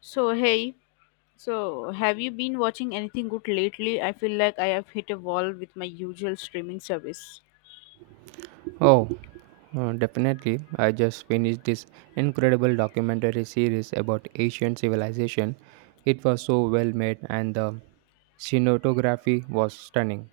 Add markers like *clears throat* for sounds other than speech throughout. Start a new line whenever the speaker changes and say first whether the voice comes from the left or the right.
left: So hey, so have you been watching anything good lately? I feel like I have hit a wall with my usual streaming service.
right: Oh, Definitely. I just finished this incredible documentary series about ancient civilization. It was so well made and the cinematography was stunning.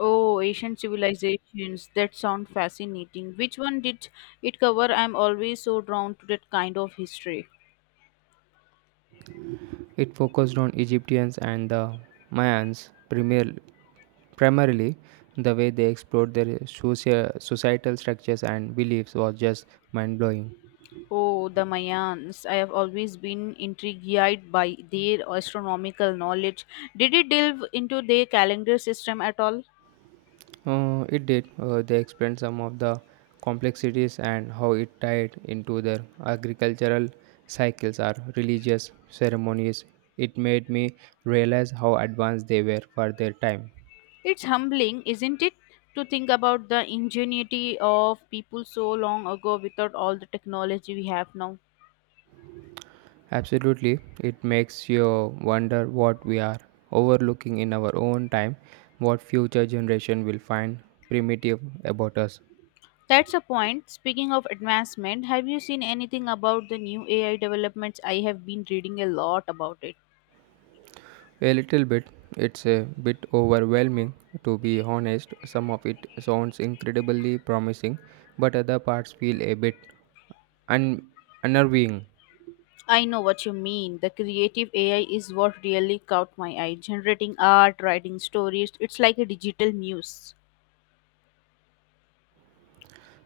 left: Oh, ancient civilizations, that sound fascinating. Which one did it cover? I'm always so drawn to that kind of history.
right: It focused on Egyptians and the Mayans, primarily the way they explored their societal structures and beliefs was just mind blowing.
left: Oh, the Mayans. I have always been intrigued by their astronomical knowledge. Did it delve into their calendar system at all?
right: It did. They explained some of the complexities and how it tied into their agricultural cycles or religious ceremonies. It made me realize how advanced they were for their time.
left: It's humbling, isn't it, to think about the ingenuity of people so long ago without all the technology we have now.
right: Absolutely, it makes you wonder what we are overlooking in our own time, what future generation will find primitive about us.
left: That's a point. Speaking of advancement, have you seen anything about the new AI developments? I have been reading a lot about it.
right: A little bit. It's a bit overwhelming, to be honest. Some of it sounds incredibly promising, but other parts feel a bit un- unnerving.
left: I know what you mean. The creative AI is what really caught my eye. Generating art, writing stories, it's like a digital muse.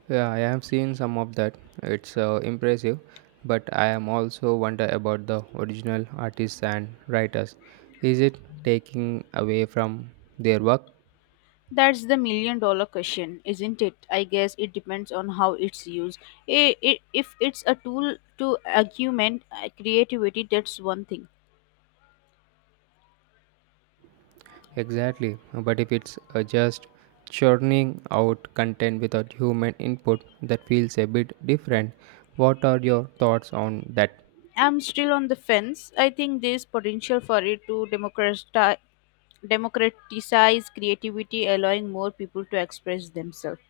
right: Yeah, I have seen some of that. It's impressive, but I am also wonder about the original artists and writers. Is it taking away from their work?
left: That's the million dollar question, isn't it? I guess it depends on how it's used. If it's a tool to augment creativity, that's one thing.
right: Exactly, but if it's just churning out content without human input, that feels a bit different. What are your thoughts on that?
left: I'm still on the fence. I think there's potential for it to democratize creativity, allowing more people to express themselves.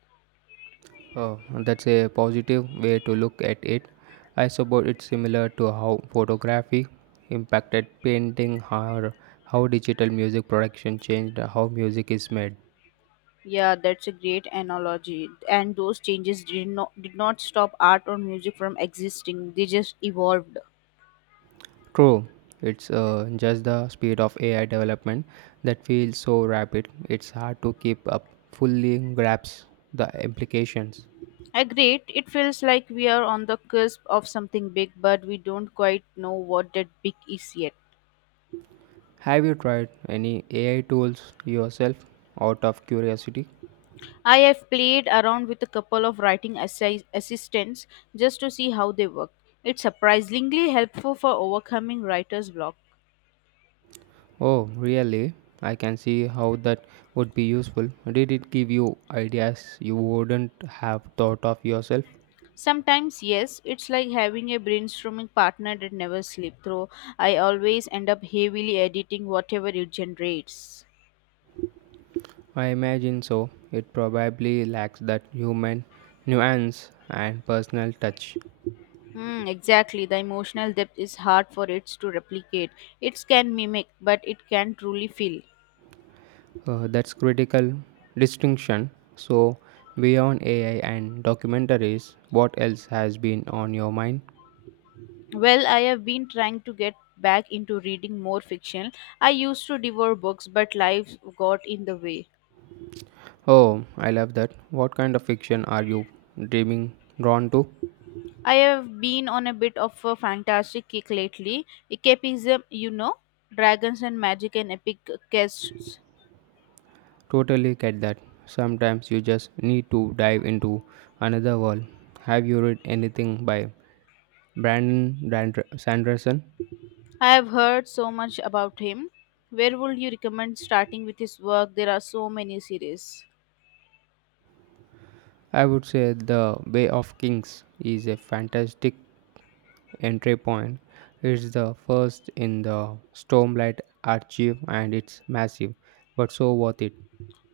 right: Oh, that's a positive way to look at it. I suppose it's similar to how photography impacted painting or how digital music production changed how music is made.
left: Yeah, that's a great analogy. And those changes did not stop art or music from existing. They just evolved.
right: True, it's just the speed of AI development that feels so rapid, it's hard to keep up, fully grasp the implications.
left: Agreed, it feels like we are on the cusp of something big, but we don't quite know what that big is yet.
right: Have you tried any AI tools yourself out of curiosity?
left: I have played around with a couple of writing assistants just to see how they work. It's surprisingly helpful for overcoming writer's block.
right: Oh, really? I can see how that would be useful. Did it give you ideas you wouldn't have thought of yourself?
left: Sometimes, yes, it's like having a brainstorming partner that never sleeps, though I always end up heavily editing whatever it generates.
right: I imagine so. It probably lacks that human nuance and personal touch.
left: Hmm. Exactly. The emotional depth is hard for it to replicate. It can mimic, but it can truly feel.
right: That's critical distinction. So, beyond AI and documentaries, what else has been on your mind?
left: Well, I have been trying to get back into reading more fiction. I used to devour books, but life got in the way.
right: Oh, I love that. What kind of fiction are you dreaming drawn to?
left: I have been on a bit of a fantastic kick lately. Escapism, you know, dragons and magic and epic quests.
right: Totally get that. Sometimes you just need to dive into another world. Have you read anything by Brandon Sanderson?
left: I have heard so much about him. Where would you recommend starting with his work? There are so many series.
right: I would say The Way of Kings is a fantastic entry point. It's the first in the Stormlight archive and it's massive, but so worth it.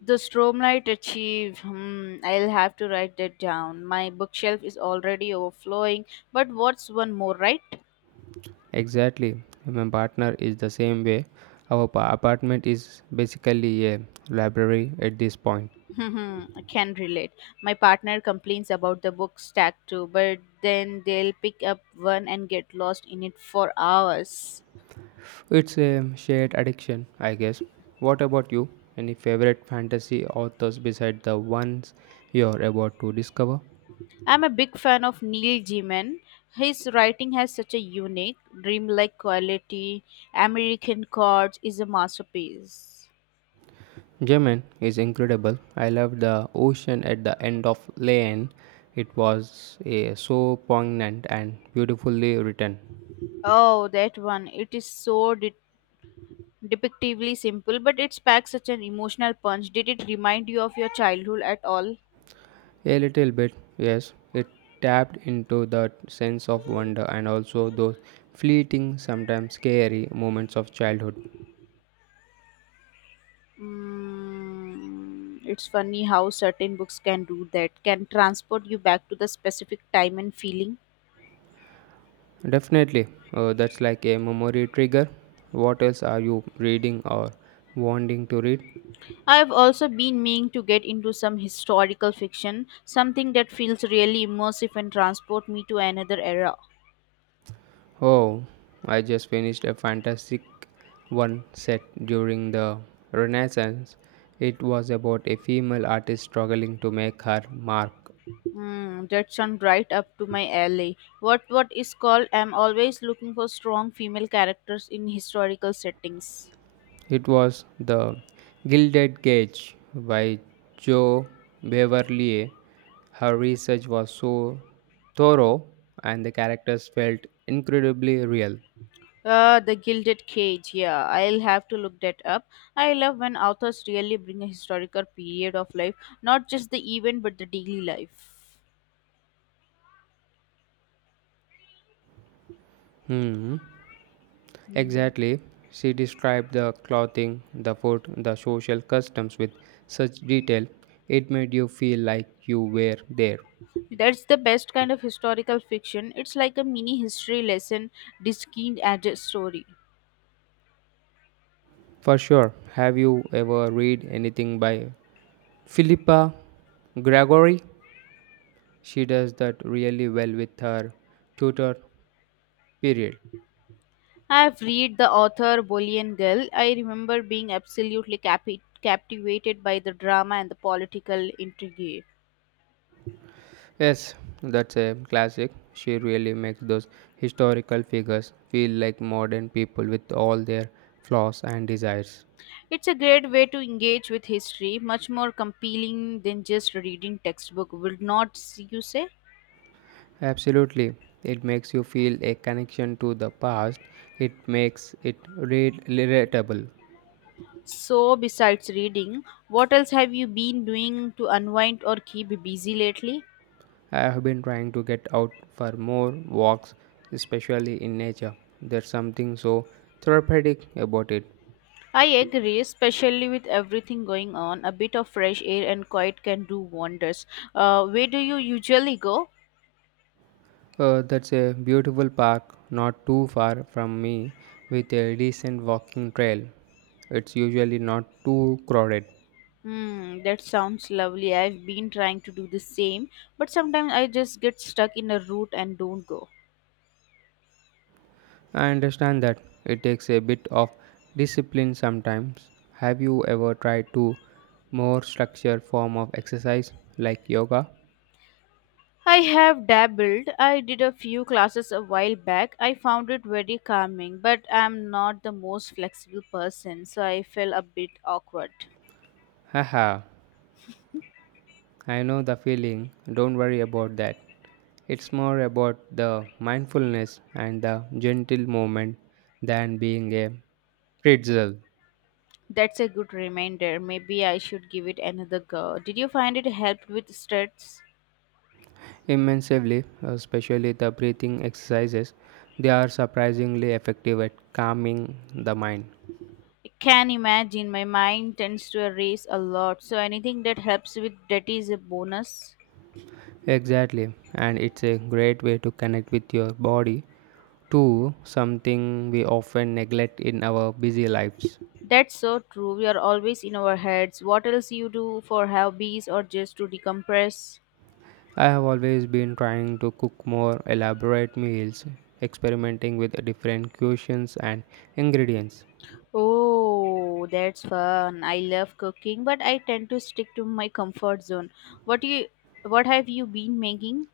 left: The Strobe Light Achieve. Hmm, I'll have to write that down. My bookshelf is already overflowing. But what's one more, right?
right: Exactly. My partner is the same way. Our apartment is basically a library at this point.
left: *laughs* I can relate. My partner complains about the book stack too, but then they'll pick up one and get lost in it for hours.
right: It's a shared addiction, I guess. What about you? Any favorite fantasy authors beside the ones you're about to discover?
left: I'm a big fan of Neil Gaiman. His writing has such a unique, dreamlike quality. American Gods is a masterpiece.
right: Yemen is incredible. I love the ocean at the end of Lane. It was so poignant and beautifully written.
left: Oh, that one. It is so Depictively simple, but it packs such an emotional punch. Did it remind you of your childhood at all?
right: A little bit, yes, it tapped into that sense of wonder and also those fleeting, sometimes scary moments of childhood.
left: Mm, it's funny how certain books can do that, can transport you back to the specific time and feeling.
right: Definitely, that's like a memory trigger. What else are you reading or wanting to read?
left: I have also been meaning to get into some historical fiction, something that feels really immersive and transport me to another era.
right: Oh, I just finished a fantastic one set during the Renaissance. It was about a female artist struggling to make her mark.
left: Hmm, that sounds right up to my alley. What is called? I'm always looking for strong female characters in historical settings.
right: It was The Gilded Cage by Joe Beverley. Her research was so thorough and the characters felt incredibly real.
left: The Gilded Cage. Yeah, I'll have to look that up. I love when authors really bring a historical period of life, not just the event but the daily life.
right: Hmm.
left: Hmm.
right: Exactly. She described the clothing, the food, the social customs with such detail. It made you feel like you were there.
left: That's the best kind of historical fiction. It's like a mini history lesson diskined as a story.
right: For sure. Have you ever read anything by Philippa Gregory? She does that really well with her Tudor period.
left: I've read the author Bolian Girl. I remember being absolutely captivated by the drama and the political intrigue.
right: Yes, that's a classic. She really makes those historical figures feel like modern people with all their flaws and desires.
left: It's a great way to engage with history, much more compelling than just reading textbook, will not you say?
right: Absolutely. It makes you feel a connection to the past. It makes it relatable.
left: So, besides reading, what else have you been doing to unwind or keep busy lately?
right: I have been trying to get out for more walks, especially in nature. There's something so therapeutic about it.
left: I agree, especially with everything going on, a bit of fresh air and quiet can do wonders. Where do you usually go?
right: That's a beautiful park not too far from me with a decent walking trail. It's usually not too crowded.
left: Hmm, that sounds lovely. I've been trying to do the same, but sometimes I just get stuck in a route and don't go.
right: I understand that it takes a bit of discipline sometimes. Have you ever tried to more structured form of exercise like yoga?
left: I have dabbled. I did a few classes a while back. I found it very calming, but I'm not the most flexible person, so I felt a bit awkward.
right: Haha, I know the feeling. Don't worry about that. It's more about the mindfulness and the gentle movement than being a pretzel.
left: That's a good reminder. Maybe I should give it another go. Did you find it helped with stress?
right: Immensely, especially the breathing exercises, they are surprisingly effective at calming the mind.
left: I can imagine my mind tends to erase a lot, so anything that helps with that is a bonus.
right: Exactly, and it's a great way to connect with your body too, something we often neglect in our busy lives.
left: That's so true. We are always in our heads. What else you do for hobbies or just to decompress?
right: I have always been trying to cook more elaborate meals, experimenting with different cuisines and ingredients.
left: Oh, that's fun. I love cooking, but I tend to stick to my comfort zone. What you what have you been making?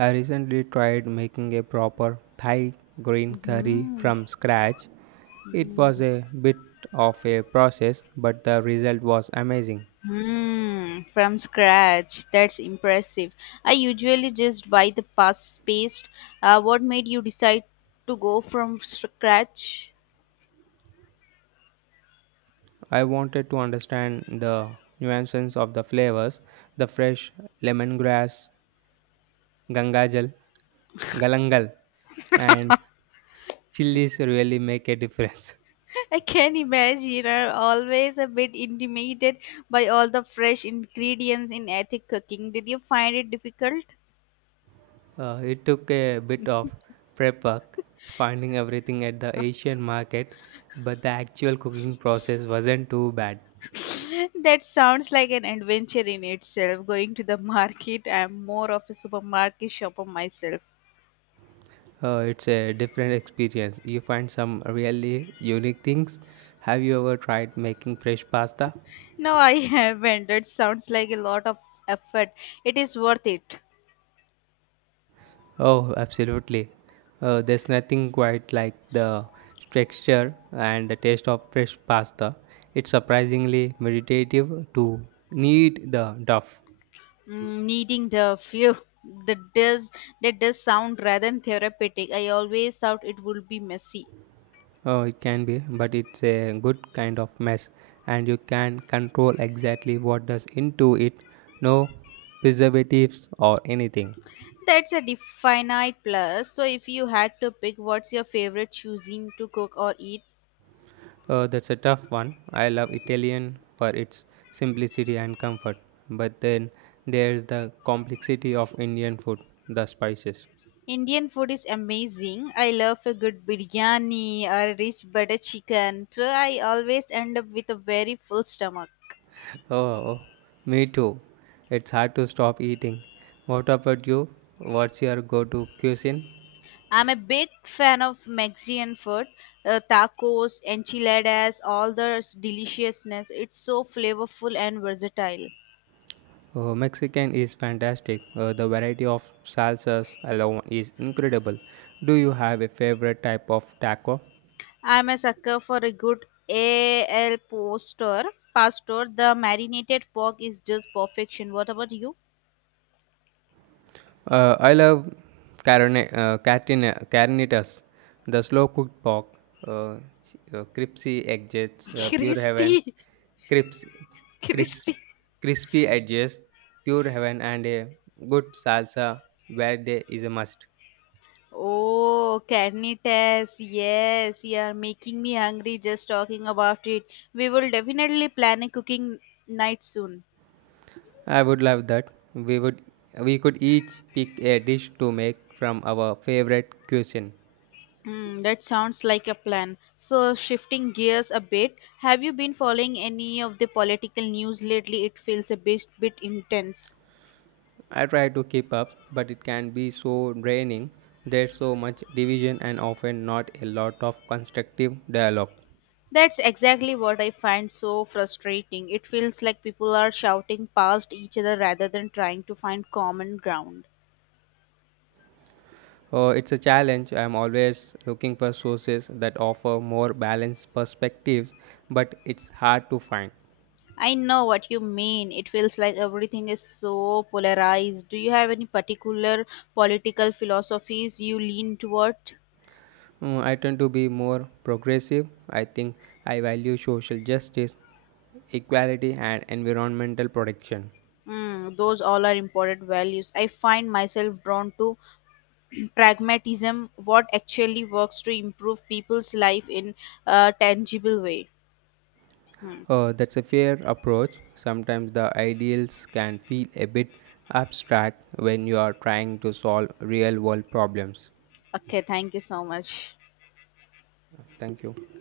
right: I recently tried making a proper Thai green curry
left: Mm-hmm.
right: from scratch. It was
left: Mm.
right: a bit of a process, but the result was amazing.
left: Hmm, from scratch. That's impressive. I usually just buy the past paste. What made you decide to go from scratch?
right: I wanted to understand the nuances of the flavors, the fresh lemongrass, gangajal, galangal,
left: *laughs*
right: and chilies really make a difference. *laughs*
left: I can imagine. I'm always a bit intimidated by all the fresh ingredients in ethnic cooking. Did you find it difficult?
right: It took a bit of prep work, finding everything at the Asian market, but the actual cooking process wasn't too bad.
left: *laughs* That sounds like an adventure in itself. Going to the market, I'm more of a supermarket shopper myself.
right: It's a different experience. You find some really unique things. Have you ever tried making fresh pasta?
left: No, I haven't. That sounds like a lot of effort. It is worth it.
right: Oh, absolutely. There's nothing quite like the texture and the taste of fresh pasta. It's surprisingly meditative to knead the dough.
left: Mm, needing the few that does that does sound rather therapeutic. I always thought it would be messy.
right: Oh, it can be, but it's a good kind of mess, and you can control exactly what does into it. No preservatives or anything.
left: That's a definite plus. So if you had to pick, what's your favorite choosing to cook or eat?
right: That's a tough one. I love Italian for its simplicity and comfort. But then there's the complexity of Indian food, the spices.
left: Indian food is amazing. I love a good biryani or a rich butter chicken. So I always end up with a very full stomach.
right: Oh, me too. It's hard to stop eating. What about you? What's your go to cuisine?
left: I'm a big fan of Mexican food, tacos, enchiladas, all the deliciousness. It's so flavorful and versatile.
right: Oh, Mexican is fantastic. The variety of salsas alone is incredible. Do you have a favorite type of taco?
left: I'm a sucker for a good AL poster. Pastor, the marinated pork is just perfection. What about you?
right: I love carnitas, the slow cooked pork, uh, crispy edges,
left: *laughs*
right: pure heaven,
left: Crispy,
right: crisp,
left: *laughs*
right: crisp,
left: crispy.
right: crispy edges, pure heaven, and a good salsa where they is a must.
left: Oh, carnitas. Yes, you are making me hungry just talking about it. We will definitely plan a cooking night soon.
right: I would love that. We could each pick a dish to make from our favorite cuisine.
left: Hmm, that sounds like a plan. So, shifting gears a bit, have you been following any of the political news lately? It feels a bit, bit intense.
right: I try to keep up, but it can be so draining. There's so much division and often not a lot of constructive dialogue.
left: That's exactly what I find so frustrating. It feels like people are shouting past each other rather than trying to find common ground.
right: It's a challenge. I'm always looking for sources that offer more balanced perspectives, but it's hard to find.
left: I know what you mean. It feels like everything is so polarized. Do you have any particular political philosophies you lean toward?
right: Mm, I tend to be more progressive. I think I value social justice, equality, and environmental protection.
left: Mm, those all are important values. I find myself drawn to *clears throat* pragmatism, what actually works to improve people's life in a tangible way. Hmm.
right: That's a fair approach. Sometimes the ideals can feel a bit abstract when you are trying to solve real world problems.
left: Okay, thank you so much.
right: Thank you.